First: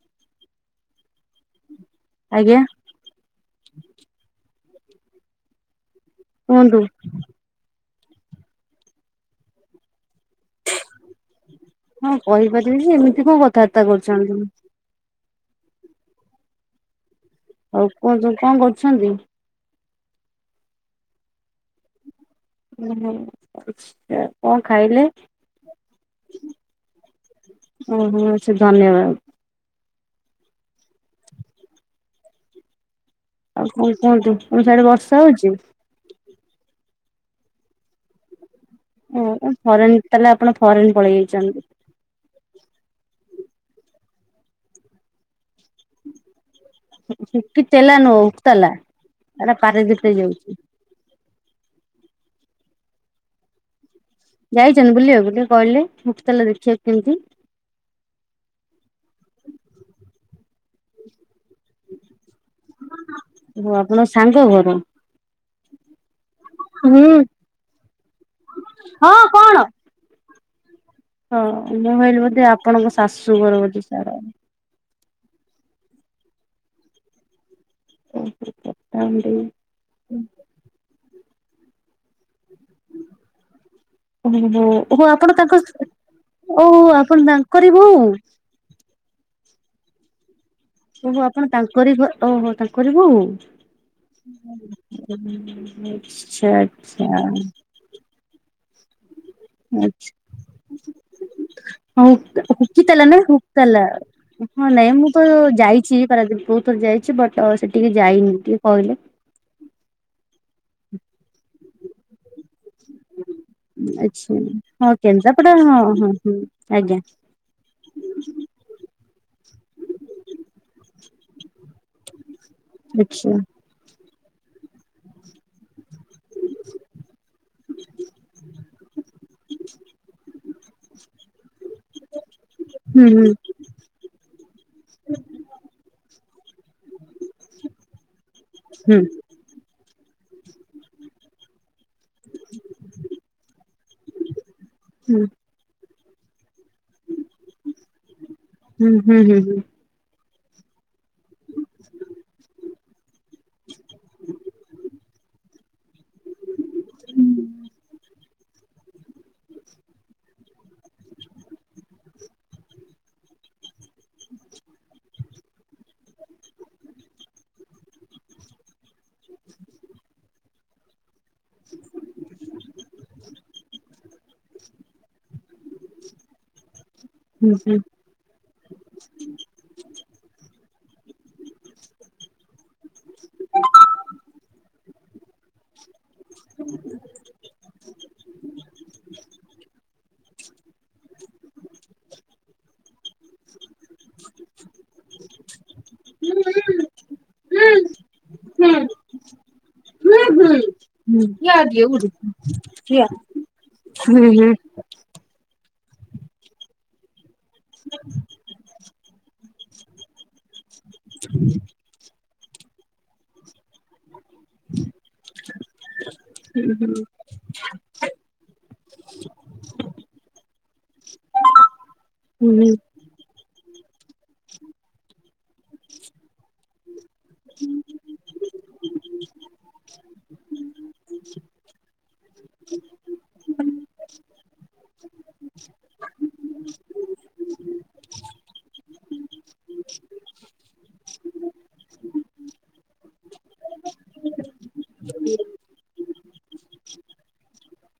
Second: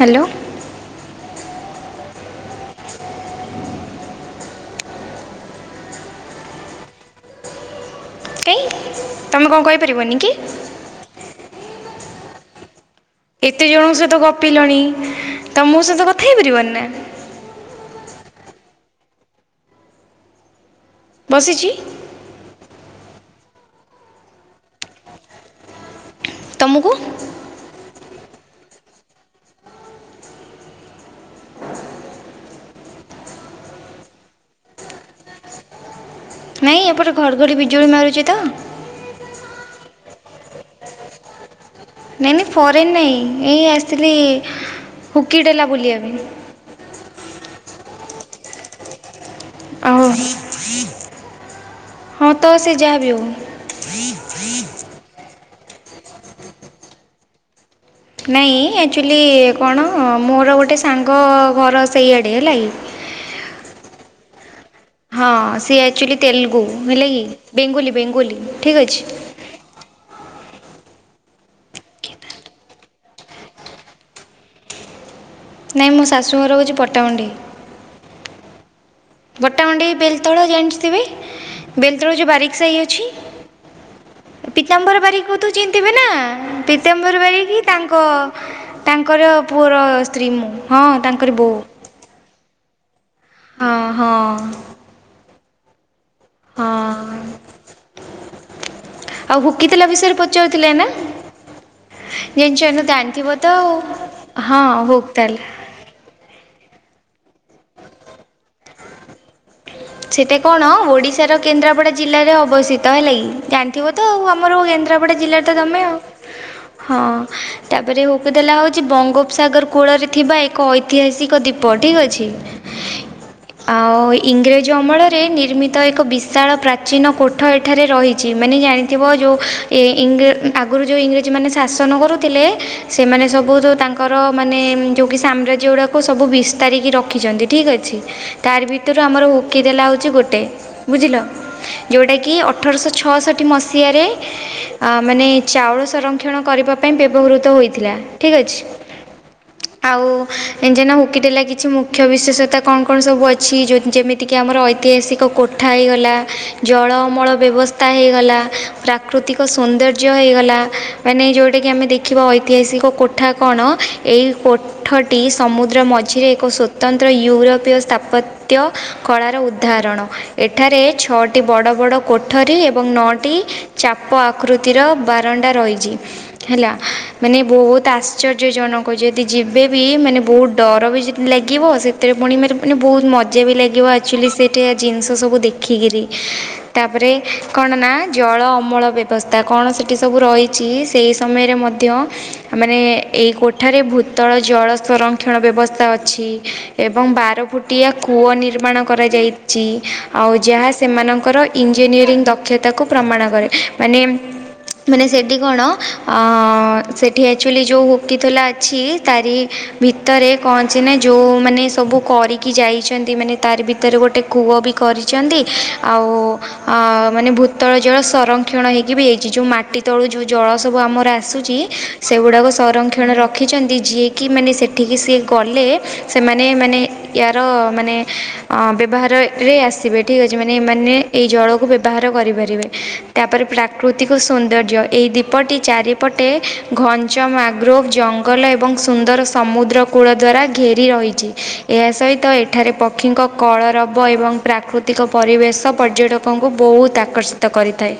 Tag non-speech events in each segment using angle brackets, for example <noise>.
Hello. ଆଜ୍ଞା। କୁହନ୍ତୁ। କାଇଁ ତମେ କଁ କହିପାରିବନି କି? ହଁ କହିପାରିବି। ଯେ ଏମିତି କଣ ଏତେ ଜଣଙ୍କ କଥାବାର୍ତ୍ତା ସହିତ କରୁଛନ୍ତି। ଗପିଲଣି ତ ମୋ ସହିତ କଥା ହେଇପାରିବନି ନାଁ। ହଉ କୁହନ୍ତୁ କଁ କରୁଛନ୍ତି? ବସିଚି। ଉଁ ହୁଁ ଯା କଁ ଖାଇଲେ? ତୁମକୁ। ଉଁ ହୁଁ ସେ ଧନ୍ୟବା। ଆଉ କଁ କୁହନ୍ତୁ ତମ ସିଆଡ଼େ ବର୍ଷା ହଉଚି। ନାଇଁ ଏପଟେ ଘଡ଼ଘଡ଼ି ବିଜୁଳି ମାରୁଚି ତ। ଓ ଓ ଫରେନ୍ ତାଲେ ଆପଣ ଫରେନ୍ ପଳେଇ ଯାଇଚନ୍ତି। ନାଇଁ ନାଇଁ ଫରେନ୍ ନାଇଁ ଏଇ ଆସିଥିଲି ହୁକିଡେଲା ବୁଲିବା ପାଇଁ। କି ତେଲା ନୁଅ ଉକତାଲା ଏଟା ପାରାଦୀପ୍ ଓହୋ ରେ ଯାଉଚି। ହଁ ତ ସେ ଯାହା ବି ହୋଉ। ଯାଇଚନ୍ତି ବୁଲିବାକୁ ଟିକେ କହିଲେ ହୁକତାଲା ଦେଖିବାକୁ କେମତି। ନାଇଁ ଏଚୁଲି କଣ ମୋର ଗୋଟେ ସାଙ୍ଗ ଘର ସେଇଆଡ଼େ ହେଲା କି ଣ ସାଙ୍ଗ ଘର? ହଁ ସିଏ ଆଚୁଲି ତେଲଗୁ ହୁଁ ହେଲା କି ବେଙ୍ଗୋଲୀ ବେଙ୍ଗୋଲୀ ଠିକ୍ ଅଛି। ହଁ କଣ? ହଁ ମୁଁ କହିଲି ବୋଧେ ଆପଣଙ୍କ ଶାଶୁ ଘର ବୋଧେ ସ୍ୟାଡ଼। ନାଇଁ ମୋ ଶାଶୁଘର ହୋଉଚି ପଟାମୁଣ୍ଡେଇ। ଓହୋ ପ ପଟ୍ଟାମଣ୍ଡାଇ ବେଲତଳ ଜାଣି ଥିବେ ବେଲତଳ ଯଉଁ ବାରିକସାହି ଅଛି। ଓହୋ ପୀତାମ୍ବର ଓହୋ ଆପଣ ବାରିକଙ୍କୁ ତୁ ତାଙ୍କ ଚିହ୍ନି ଥିବେ ନା ଓହୋ ପୀତାମ୍ବର ଆପଣ ବାରିକ ତାଙ୍କରି ବୋହୂ ତାଙ୍କ ତାଙ୍କର ପୁଅର ସ୍ତ୍ରୀ ମୁଁ। ହଁ ଓହୋ ତାଙ୍କରି ଆପଣ ବୋଉ ତାଙ୍କରି ଘ ଓହୋ ତାଙ୍କରି ବୋହୂ। ହଁ ହଁ ଆଚଛା ହଁ ଆଚଛା। ଆଉ ଭୁକିଥିଲା ବିଷୟରେ ପଚାରୁଥିଲେ ନା? ହ ଜାଣିଛ ହକିତଲ ନା ଜାଣିଥିବ ତ ଆଉ ହକ୍ତତଲା। ହଁ <unintelligible> ନାଇଁ ହୁକ୍ ମୁଁ ତ ତାଲା ଯାଇଛି ପାରାଦୀପ। ବହୁତ ଥରେ ଯାଇଚି ବଟ୍ ସେଟିକି ଯାଇନି ଟିକେ କହିଲେ। ପଡା ଜିଲ୍ଲାରେ ଅବସ୍ଥିତ। ତ ହେଲା କିି ଜାଣିଥିବ ତ, ଆଉ ଆଚ୍ଛା ଆମର ହଁ କେନ୍ଦ୍ରାପଡ଼ା ଜିଲ୍ଲାରେ କେନ୍ଦ୍ରାପଡା ତ ହଁ ତମେ ଆଉ ହଁ ହଁ ଆଜ୍ଞା ହଁ ତା ଉପଥିଲା ହଉଚି ବଙ୍ଗୋପ ସାଗର କୂଳରେ ଥିବା ଏକ ଐତିହାସିକ ଦ୍ୱୀପ ଠିକ୍ ଅଛି? ଦେଖିଆ ଆଉ ଇଂରେଜ ଅମଳରେ ନିର୍ମି ତ ଏକ ବିଶାଳ ପ୍ରାଚୀନ କୋଠ ଏଠାରେ ରହିଚି ମାନେ ଜାଣିଥିବ ଯଉ ଏ ଇଂରେଜ ଆ ଗୁରୁ ଯଉଁ ଇଂରେଜୀ ମାନେ ଶାସନ କରୁଥିଲେ, ହୁଁ ସେମାନେ ସବୁ ତାଙ୍କର ମାନେ ଯଉଁ କି ସାମ୍ରାଜ୍ୟ ଳ କୁ ସବୁ ବିସ୍ତାରି କି ରଖିଚନ୍ତି ଠିକ୍ ଅଛି, ତାର ହୁଁ ହୁଁ ଭିତରୁ ଆମ ଣ ହଉଚି ଗୋଟିଏ ବୁଝିଲ ଯେଉଁଟାକି ଅଠରଶହ ଛଅଷଠି ମସିହାରେ ଅ ମାନେ ଚାଉଳ ସଂରକ୍ଷଣ କରିବା ଥି ପାଇଁ ବ୍ୟବହୃତ ହୋଇଥିଲା ଠିକ ଅଛି ହୁଁ ହୁଁ ହୁଁ ହୁଁ ଆଉ ଜାଣିଚ ନା ହୁକିତାଲା କିଛି ମୁଖ୍ୟ ବିଶେଷତା କଣ କଣ ସବୁ ଅଛି ଯଉ ଯେମିତି ଏତିକି ଆମର ଐତିହାସିକ କୋଠା ହେଇଗଲା, ଜଳମଳ ବ୍ୟବସ୍ଥା ହେଇଗଲା ପ୍ରାକୃ ପ୍ରାକୃତିକ ସୋନ୍ଦର୍ଯ୍ୟ ହେଇଗଲା ମାନେ ଯୋଉଟା କି ଆମେ ଦେଖିବା ଐତିହାସିକ କୋଠା କଣ ଏ ଏହି କୋଠଟି ସମୁଦ୍ର ମଝିରେ ଏକ ସ୍ୱତନ୍ତ୍ର ୟୁରୋପୀୟ ସ୍ଥାପତ୍ୟ କଳାର ଉଦାହରଣ। ଏଠାରେ ଛଅଟି ବଡ଼ ବଡ଼ କୋଠରୀ ଏବଂ ନଅଟି ଚାପ ଆକୃତିର ବାରଣ୍ଡା ର ରହିଚି ହେଲା, ମାନେ ହୁଁ ହୁଁ ହୁଁ ହୁଁ ହୁଁ ହୁଁ ବହୁତ ଆଶ୍ଚଯ ଜନକ ଯଦି ଯିବେବି ମାନେ ବହୁ ଡର ବି ଯଦି ଲାଗିବ ସେଥିରେ ପୁଣି ମ ମାନେ ବହୁତ ମଜା ବି ଲାଗିବ। ସେଠିକା ଜିନିଷ ସବୁ ଦେଖିକିରି, ତାପରେ କ କଣ ନା ଜଳ ଅମଳ ବ୍ୟବସ୍ଥା କଣ ସେଠି ସବୁ ରହିଚି ସେଇ ସମୟରେ ମଧ୍ୟ ମାନେ ଏଇ କୋଠା ରେ ଭୂତଳ ଜଳ ସଂରକ୍ଷଣ ବ୍ୟବସ୍ଥା ଅଛି ହୁଁ ଏବଂ ବାର ଫୁଟିଆ କୂଅ ନିର୍ମାଣ ଏ ଇଚି ଆଉ ଯାହା ସେମାନଙ୍କର ଇଞ୍ଜିନିୟରିଂ ଦକ୍ଷତାକୁ ହୁଁ ପ୍ରମାଣ କରେ ମାନେ ହୁଁ ହୁଁ। ମାନେ ସେଠି କଣ ଅ ସେଠି ଆକଚୁଆଲି ଯଉ ଉକିଥୋଲା ଅଛି ତାରି ଭିତରେ କଣ ଅଛି ନା ଯୋଉ ମାନେ ସବୁ କରିକି ଯାଇଛନ୍ତି ମାନେ ତାରି ଭିତ ତାର ଗୋଟେ କୂଅ ବି କରିଚନ୍ତି ଆଉ ଅ ମାନେ ଭୂତଳ ଜଳ ସଂରକ୍ଷଣ ହେଇକି ବି ହେଇଚି। ଯୋଉ ମାଟି ତଳୁ ଯୋଉ ଜଳ ସବୁ ଆମର ଆସୁଚି ସେଗୁଡାକ ହଁ ସଂରକ୍ଷଣ ରଖିଛନ୍ତି। ଯିଏକି ମାନେ ସେଠିକି ସିଏ ଗଲେ ସେମାନେ ମାନେ ୟାର ମାନେ ଆ ବ୍ୟବହାରରେ ରେ ଆସିବ। ମାନେ ଠିକ ଅଛି ମାନେ ଏମାନେ ଏଇ ଜଳକୁ ବ୍ୟବହାର କରିପାରିବେ। ତାପରେ ପ୍ରାକୃତିକ ସୌନ୍ଦର୍ଯ୍ୟ ଏହି ଦ୍ୱୀପଟି ଚାରିପଟେ ଘଞ୍ଚମାନଗ୍ରୁଭ ଜଙ୍ଗଲ ଏବଂ ସୁନ୍ଦର ସମୁଦ୍ର କୂଳ ଦ୍ୱାରା ଘେରି ରହିଚି। ଏହା ସହିତ ଏଠାରେ ପକ୍ଷୀଙ୍କ କଳରବ ଏବଂ ପ୍ରାକୃତିକ ପରିବେଶ ପର୍ଯ୍ୟଟକଙ୍କୁ ବହୁତ ଆକର୍ଷିତ କରିଥାଏ।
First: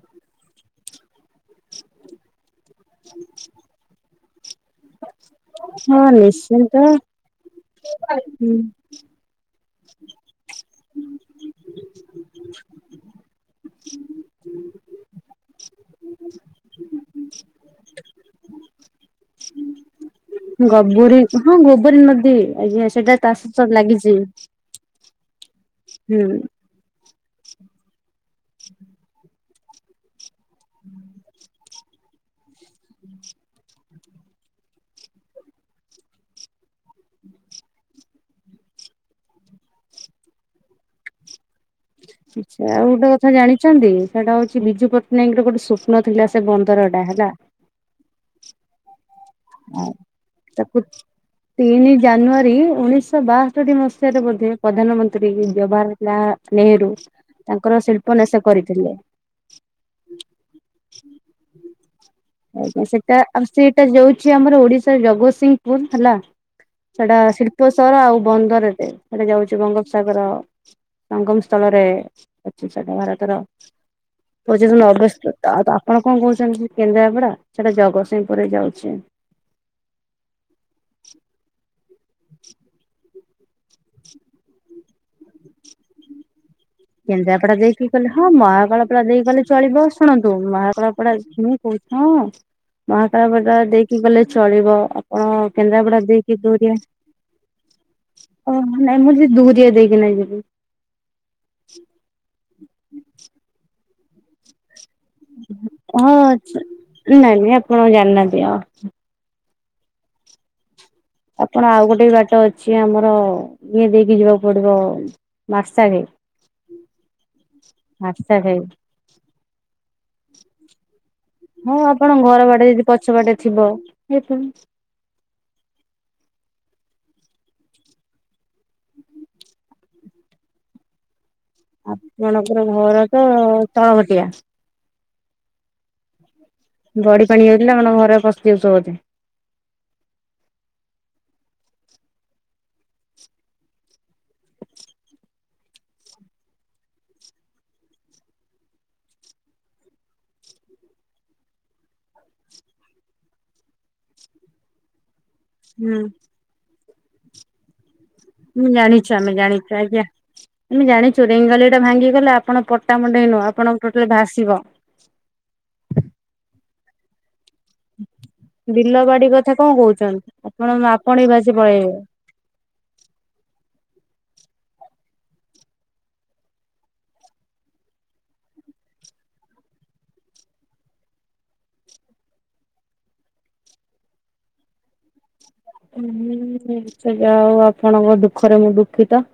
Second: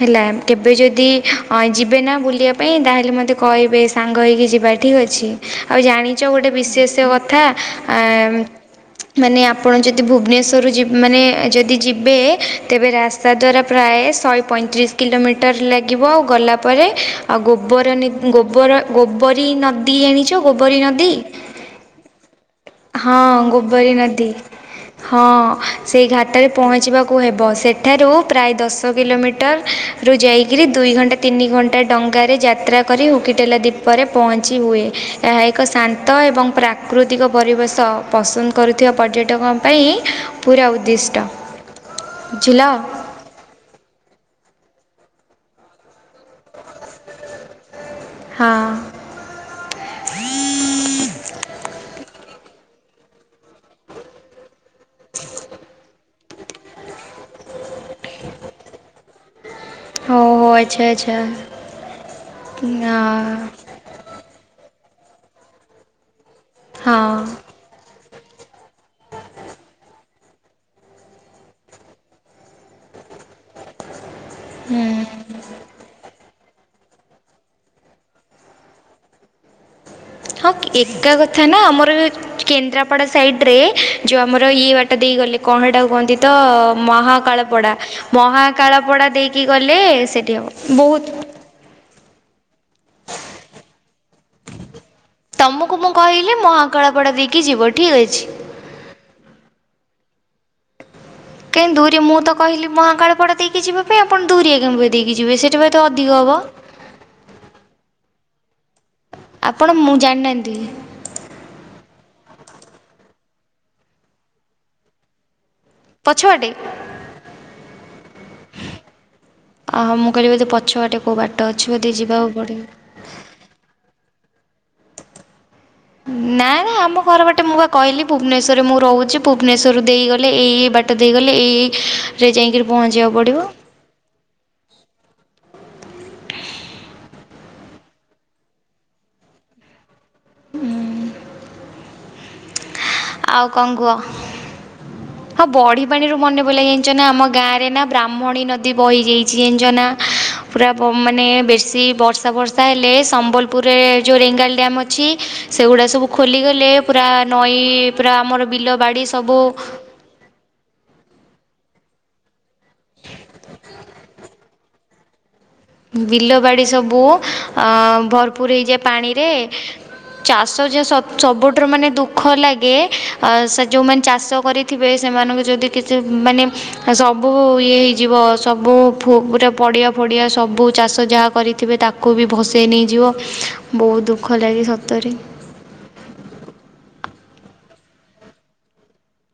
ହେଲା, କେବେ ଯଦି ଅ ଯିବେ ନା ବୁଲିବାକୁ ପାଇଁ ତାହେଲେ ମୋତେ କହିବେ ସାଙ୍ଗ ହେଇକି ଯିବା ଠିକ୍ ଅଛି। ଆଉ ଜାଣିଚ ଗୋଟେ ନିଶ୍ଚିନ୍ତ ବିଶ୍ୟେଷ କଥା ଆ ହୁଁ ମାନେ ଆପଣ ଯଦି ଭୁବନେଶ୍ୱର ତରୁ ଯି, ମାନେ ଯଦି ଯିବେ, ତେବେ ରାସ୍ତା ଦ୍ୱାରା ପ୍ରାୟେ ଶହେ ପଈଁତିରିଶି କିଲୋମିଟର ଲାଗିବ ଗଲାପରେ ଆଉ ଗୋବର ଗୋବର ଗୋପରି ନଦୀ ଜାଣିଚନ୍ତି ଗୋବରୀ ହଁ ଗୋବରୀ ନଦୀ ଆଜ୍ଞା ସେଇଟା ତାଷ ଗୋବରି ନଦୀ ହଁ ସେଇ ହୁଁ। ଘାଟରେ ପହଞ୍ଚିବାକୁ କୁ ହେବ ସେଠାରୁ ପ୍ରାୟ ଦଶ କିଲୋମିଟରରୁୁ ଯାଇକିରି ଦୁଇ ଘଣ୍ଟା ତିନି ଘଣ୍ଟା ଡ ଡଙ୍ଗାରେ ଯାତ୍ରା କରି ଉକିଟେଲା ଦ୍ୱୀପରେ ପହଞ୍ଚି ହୁଏ। ଏହା ଏକ ଶାନ୍ତ ଏବଂ ପ୍ରାକୃ ଅତିକ ପରିବେଶ। ପସନ୍ଦ କରୁଥିବା ପର୍ଯ୍ୟଟକଙ୍କ ପାଇଁ ପୁରା ଉଦ୍ଦିଷ୍ଟ। ବୁଝିଲ ଆଚ୍ଛା। ଆଉ ଗୋଟେ କଥା ଜାଣିଚନ୍ତି। ସେଟା ହଉଚି ବିଜୁ ପଟ୍ଟନାୟକଙ୍କ ର ଗୋଟେ ସ୍ୱପ୍ନ ଥିଲା ସେ ବନ୍ଦର ଟା ହେଲା। ହଁ ହଁ ତାକୁ ତିନି ଜାନୁ ଜାନୁଆରୀ ଉଣେଇଶହ ବାଷଠି ମସିହାରେ ବୋଧେ? ପ୍ରଧାନମନ୍ତ୍ରୀ ଜବାହରଲାଲ ନେହେରୁ ତାଙ୍କର ଶିଳ୍ପନାଶ୍ୟ କରିଥିଲେ। ଓହୋ ଆଚ୍ଛା ଆଚ୍ଛା। ଆଜ୍ଞା ସେଟା ଆଉ ସେଟା ଯାଉଛି ଆମର ଓଡିଶାର ଜଗତସିଂହପୁର ହେଲା। ହଁ ହଁ ସେଟା ଶିଳ୍ପ ସହର ଆଉ ବନ୍ଦର ଟେ। ହେଟା ଯାଉଛି ବଙ୍ଗୋପସା ଙ୍କର ସଂଙ୍ଗମ ସ୍ଥଳରେ ଅଛି ସେଟା ଭାରତର। ପଚିଶ ହୁଁ। ନବେସତା ଆ ଆଉ ଆପଣ କଣ କହୁଛନ୍ତି। କେନ୍ଦ୍ରା ଗୋଡା ଜଗତସିଂହପୁରରେ ଯାଉଚି। ହଁ, ଏକା କଥା ନା ଆମର କେନ୍ଦ୍ରାପଡା ସାଇଟରେ ଯେଉଁ ଆମର ଇଏ ବାଟ ଦେଇ ଗଲେ କଣ ହେଟାକୁ କୁହନ୍ତି ତ। କେନ୍ଦ୍ରାପଡା ମହାକାଳପଡ଼ା ଦେଇକି କଲେ ହଁ ମହାକାଳପଡା ମହାକାଳପଡ଼ା ଦେଇକି ଗଲେ ଚଳିବ। ଶୁଣନ୍ତୁ ସେଠି ହେବ ବହୁତ ମହାକାଳପଡା ହୁଁ କୋ ହଁ ମହାକାଳପଡ଼ା ଦେଇକି ଗଲେ ଚଳିବ। ଓ ତୁମକୁ ମୁଁ କେନ୍ଦ୍ରାପଡା କହିଲି ଦେଇକି ଦୁରିଆ ମହାକାଳପଡ଼ା ଦେଇକି ଯିବ ଠିକ୍ ଅଛି ଓ ନାଇଁ ମୁଁ ଦରିଆ ଦେଇ <unintelligible> କାଇଁ ଦୁରିଆ ମୁଁ ତ କହିଲି ମହାକାଳପଡ଼ା ଦେଇକି ଯିବା ପାଇଁ। ଆପଣ ଦୁରିଆ କଣପାଇଁ ହଁ ନାଇଁ ନାଇଁ ଆପଣ ଜାଣିନାହାନ୍ତି ଆଉ। ଆପଣ ମୁଁ ଜାଣିନାହାନ୍ତି। ଆପଣ ଆଉ ଗୋଟେ ବାଟ ଅଛି ଆମର ଇଏ ଦେଇକି ଯିବାକୁ ପଡିବ। ମାର୍ଶାଘାଇ ପଛୁଆଟେ। ହାରର୍ଶାଘାଇ। ଅହୋ ମୁଁ କହିଲି ବୋଧେ ପଛ ବାଟେ ହୁଁ ଆପଣଙ୍କ ଘର ବାଟେ ହେଇକି ପଛ ବାଟେ ଥିବ ଦେଖିନି। ନାଇ ଆମ ଘର ବାଟେ ମୁଁ ବା କହିଲି ଭୁବନେଶ୍ୱରରେ ମୁଁ ରହୁଚି। ଭୁବନେଶ୍ୱରରୁ ଦେଇଗଲେ ଏଇଏଇ ବାଟ ଦେଇଗଲେ ଏଇ ଏଇରେ ଆପଣଙ୍କର ଯାଇକିରି ଘର ପହଞ୍ଚିବାକୁ ତ ପଡ଼ିବ ତାଳଘଟିଆ। ବଡି ପାଣି ଯାଇଥିଲା ଆମ ଘରେ ପସି ଯାଇଚ୍ ବୋଧେ। ହୁଁ। ଆଉ କଁ କୁହ। ହଁ ହଁ ବଢ଼ି ପାଣିରୁ ମନେ ପଡ଼ିଲା ଜାଣିଚ ନା। ଆମ ଗାଁରେ ନା ବ୍ରାହ୍ମଣୀ ନଦୀ ବହିଯାଇଚି ଜାଣିଚନା। ପୁରା ବ ମାନେ ବେଶୀ ବର୍ଷା ବର୍ଷା ହେଲେ ସମ୍ବଲପୁରରେ ଯେଉଁ ରେଙ୍ଗାଲି ଡ୍ୟାମ୍ ଅଛି। ସେଗୁଡ଼ା ହୁଁ ସବୁ ଖୋଲିଗଲେ ପୁରା ନଈ ପୁରା ଆମର ବିଲ ମୁଁ ବାଡ଼ି ଜାଣିଚୁ ଆମେ ସବୁ ଜାଣିଚୁ ଆଜ୍ଞା ଆମେ ଜାଣିଚୁ ରେଙ୍ଗାଲି ଟା ଭାଙ୍ଗି ଗଲା ଆପଣ ପଟା ମୁଣ୍ଡେଇ ନୁହଁ ଆପଣଙ୍କ ଟୋଟାଲି ଭାସିବ। ବିଲ ବାଡ଼ି ସବୁ ଅଁ ଭରପୁର ହେଇଯାଏ ବିଲ ବାଡି ପାଣିରେ। କଥା କଣ କହୁଛନ୍ତି ଚାଷ ଆପଣ ଯେ ସବୁ ଆପଣ ବି ଭାସି ସବୁଠାରୁ ମାନେ ପଳେଇବେ। ଦୁଃଖ ଲାଗେ। ଅ ସେ ଯେଉଁମାନେ ଚାଷ କରିଥିବେ। ସେମାନଙ୍କୁ ଯଦି କିଛି ମାନେ ସବୁ ଇଏ ହେଇଯିବ। ସବୁ ପୁ ଫୁଁ ପୁରା ପଡିଆ ଫଡିଆ ସବୁ ବୁ ଚାଷ ଯାହା କରିଥିବେ ତାକୁ ବି ଭସେଇ ନେଇଯିବ। ବହୁତ ଦୁଃଖ ଲାଗେ ସତରେ। ହୁଁ ସେ ଯାହା ହଉ ଆପଣଙ୍କ ଦୁଃଖରେ ମୁଁ ଦୁଃଖୀତ।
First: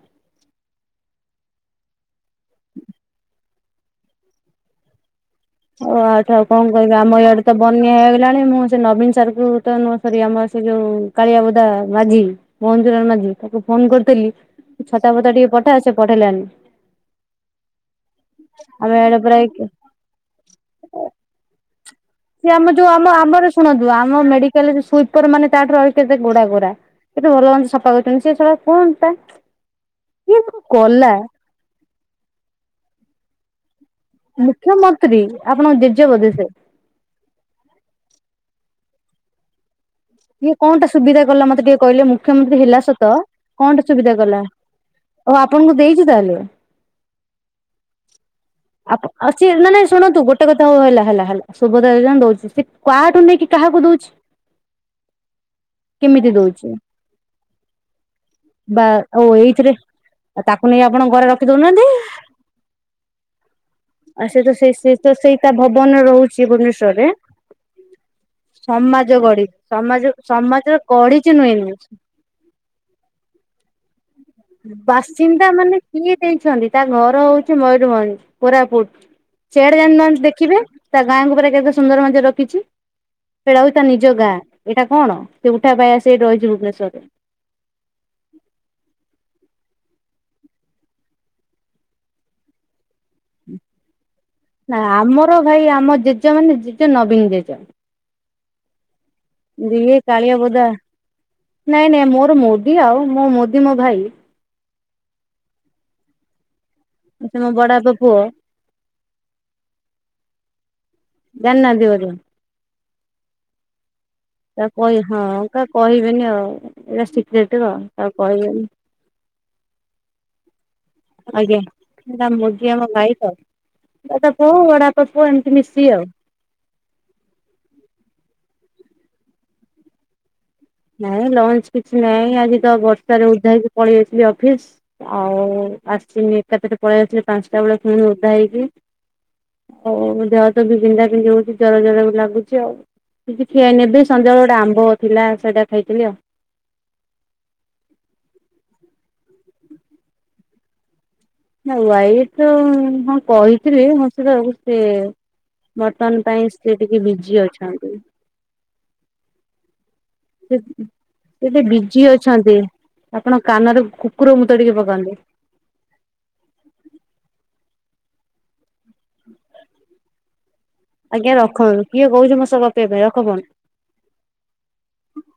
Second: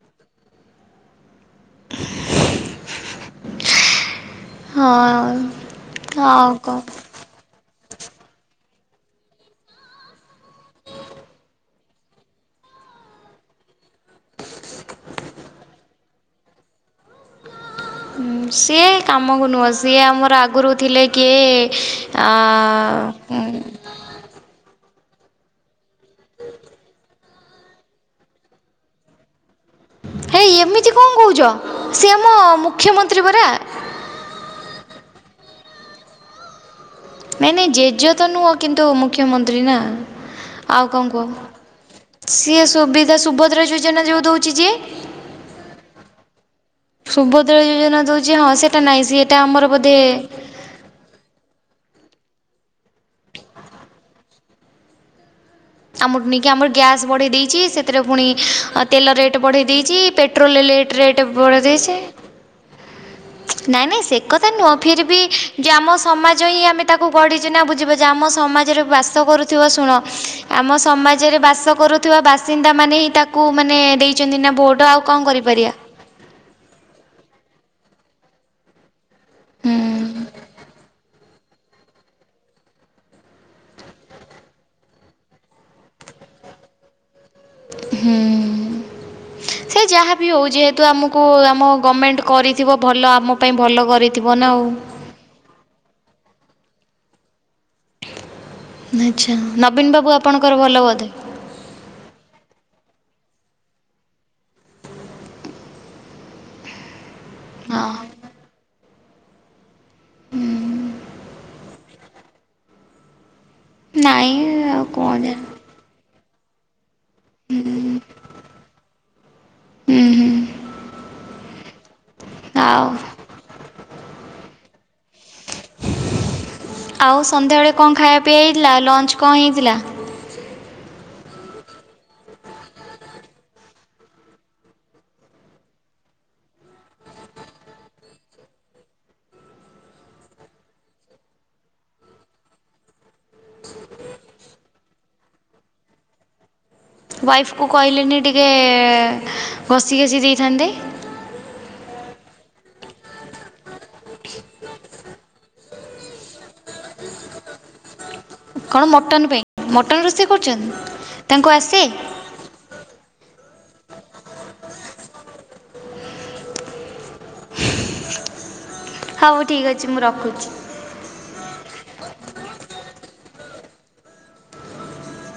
ହଁ ଆଉ ଓ ଆଠୁ ଆଉ କଣ କହିବି ଆମ ଇଆଡେ ତ ବ ନିଆ ହେଇଗଲାଣି ମୁଁ ସେ ନବୀନ ସାରଙ୍କୁ ତ ନୁହଁ ସରି ଆମର ସେ ଯୋଉ କାଳିଆ ବୋଦା ମାଝି। ମୋ ମନ୍ଦିରରେ ମାଗିବି ତାକୁ ଫୋନ କରିଥିଲି ତୁ ଛତା ଫତା ଟିକେ ପଠେଇ ଆସ ପଠେଇଲାନି। ଉଁ ସିଏ ଆମେ ଆଡେ ପୁରା କାମକୁ ନୁହେଁ ସିଏ ଆମର ଆଗରୁ ଥିଲେ କିଏ ସିଏ ଆମ ଯୋଉ ଆମ ଆମର ଶୁଣନ୍ତୁ ଆମ ମେଡିକାଲରେ ସେ ୱିପରମାନେ ତା ଠାରୁ ଆହୁରି ଗୋଡା ଗୋରା କେତେ ଭଲ <unintelligible> ସେ ସଫା କରଛନ୍ତି ସିଏ ସଳା କଣ ଟା ହେଇ ଏମିତି କଣ କହୁଚ ସିଏ ଆମ ମୁଖ୍ୟମନ୍ତ୍ରୀ ପରା। ମୁଖ୍ୟମନ୍ତ୍ରୀ ଆପଣଙ୍କ ଜେଜ ବୋଧି ସେ। ତୁ ମୁଖ୍ୟମନ୍ତ୍ରୀ ନା। ଇଏ ଆଉ କଣଟା କଣ ସୁବିଧା କୁହ? କଲା ମତେ ଟିକେ କହିଲେ ମୁଖ୍ୟମନ୍ତ୍ରୀ ସିଏ ହେଲା ସତ ସୁବିଧା ସୁଭଦ୍ରା କଣଟା ଯୋଜନା ସୁବିଧା ଯୋଉ କଲା? ଦଉଛି ଯିଏ ଓହୋ ଆପଣଙ୍କୁ ଦେଇଚି ତାହେଲେ। ସୁଭଦ୍ରା ଯୋଜନା ଦଉଛି ହଁ ସେଟା ନାହିଁ ଆପ ସେଟା ଆସଚି ଆମର ନା ନାଇଁ ବୋଧେ ଶୁଣନ୍ତୁ ଗୋଟେ କଥା ହୋଉ ହେଲା ହେଲା ଶୁଭଦ <unintelligible> ଦୋଉଚି ସେ କାଠୁ ନେଇକି କାହାକୁ ଦୋଉଛି? ଆମଠୁ ନେଇକି ଆମର ଗ୍ୟାସ୍ ବଢେଇ ଦେଇଚି ସେଥିରେ ପୁଣି ଆ ତେଲ ରେଟ୍ ବଢେଇ ଦେଇଚି ପେଟ୍ରୋଲ କୁ ନେଇ ରେଟ୍ ଆପଣ ରେଟ୍ ଘରେ ରଖି ବଢ଼େଇ ଦୋଉନାହାନ୍ତି। ଦେଇଛି। ନାଇଁ ନାଇଁ ସେ କଥା ନୁହଁ ଫିର ବି ଯେ ଆମ ଭବନରେ ରହୁଛି ସମାଜ ହିଁ ଆମେ ତାକୁ ଭୁବନେଶ୍ଵରରେ ଗଢ଼ିଚେ ନା ବୁଝିପାରୁଚେ ଆମ ସ ସମାଜରେ ସମାଜ ବାସ ଗଢି କରୁଥୁବ। ଶୁଣ ସମାଜ ସମାଜ ଆମ ଗଢିଛି ସମାଜରେ ବାସ ନୁହେଁନି କରୁଥୁବା ବାସିନ୍ଦା ମାନେ ହିଁ ତାକୁ ମାନେ ଦେଇ ବାସିନ୍ଦା ମାନେ କିଏ ଦେଇଛନ୍ତି ତା ଘର ହୋଉଚି ମୟୂରଭଞ୍ଜ। କୋରାପୁଟ ସେ ହୁଁ ଆଡେ ଯାଉନାହାନ୍ତି ଦେଖିବେ ତା ଗାଁକୁ ପୁରା କେତେ ସୁନ୍ଦର ମଧ୍ୟରେ ରଖିଚି। ସେଟା ହୋଉଚି ତା ନିଜ ଗାଁ ଏଇଟା କଣ ସେ ଉଠା ପାଇ ଆସି ଏଇଠି ରହିଚି ଭୁବନେଶ୍ଵରରେ। ହୁଁ। ସେ ଯାହାବି ହୋଉ ଯେହେତୁ ଆମକୁ ଆମ ଗମେଣ୍ଟ କରିିଥିବ ଭଲ ଆମ ପାଇଁ ଭଲ କରିଥିବ ନା ଆଉ। ଜେଜ ମାନେ ଜେଜ ନବୀନ ଜେଜ। ଆଚ୍ଛା ନବୀନ ଇଏ ବାବୁ କାଳିଆ ଆପଣଙ୍କର ବୋଦା ଭଲ ବୋଧେ? ନାଇଁ ନାଇଁ ମୋର ମୋ କି ଆଉ ମୋ ମୋଦି ମୋ ଭାଇ। ଆ ସେ ମୋ ବଡ ବାପା ହଁ ପୁଅ। ଜଣିନାହାନ୍ତି ବୋଧେ। ନାଇଁ ତା ଆଉ କହି କଣ ହଁ ଯେ କାକୁ କହିବେନି ଆଉ। ଏଇଟା ସିକ୍ରେଟ ର କାହାକୁ କହିବେନି। ହୁଁ ହୁଁ ଆଜ୍ଞା ଏଟା ମୋଦି ଆଉ ଆମ ଭାଇ ତ। ଆ ତାକୁ ବଡବାପା ପୁଅ ଏମିତି ମିଶିକି ଆଉ। ଆଉ ସନ୍ଧ୍ୟାବେଳେ କଣ ଖାଇଆ ପିଆ ହେଇ ଥିଲା ଲଞ୍ଚ୍ କଣ ହେଇଥିଲା? ନାଇଁ ଲଞ୍ଚ କିଛି ନାହିଁ ଆଜି ତ ବର୍ଷାରେ ଓଦା ହେଇକି ପଳେଆସିଲି ଅଫିସ ଆଉ ଆସିନି ଏକାଥରେ ପଳେଇ ଆସିଲି ପାଞ୍ଚଟା ବେଳେ ଫୁଣି ଓଦା ହେଇକି। ଆଉ ଦେହ ତ ବି ବିନ୍ଧା ବିନ୍ଧି ହୋଉଚି ଜର ଜର ବି ଲାଗୁଚି ଆଉ। କିଛି ଖିଆହେଇ ନେବି ସନ୍ଧ୍ୟାବେଳେ ଗୋଟେ ଆମ୍ବ ଥିଲା ସେଇଟା ଖାଇଥିଲି ଆଉ। ଘଷ ଘାଷି ଦେଇଥାନ୍ତେ। ନା ୱାଇ ତ ହଁ କହିଥିଲି ଘଷି ଦବାକୁ ସିଏ। ବର୍ତ୍ତମାନ ପାଇଁ ସେ ଟିକେ ବିଜି ଅଛନ୍ତି। କଣ ମଟନ୍ ପାଇଁ ମଟନ୍ ରୋଷେଇ ସେ କରୁଛନ୍ତି ଉଁ ତାଙ୍କୁ ଏବେ ଆସେ ବିଜି ଅଛନ୍ତି ଆପଣ କାନରେ କୁକୁର ମୁତ ଟିକେ ପକାନ୍ତୁ। ହୋଉ ଠିକ ଅଛି ମୁଁ ରଖୁଚି। ଆଜ୍ଞା ରଖ କିଏ କହୁଚି ମୁଁ ସେ ପକେଇବି ରଖ ଫୋନ। ହ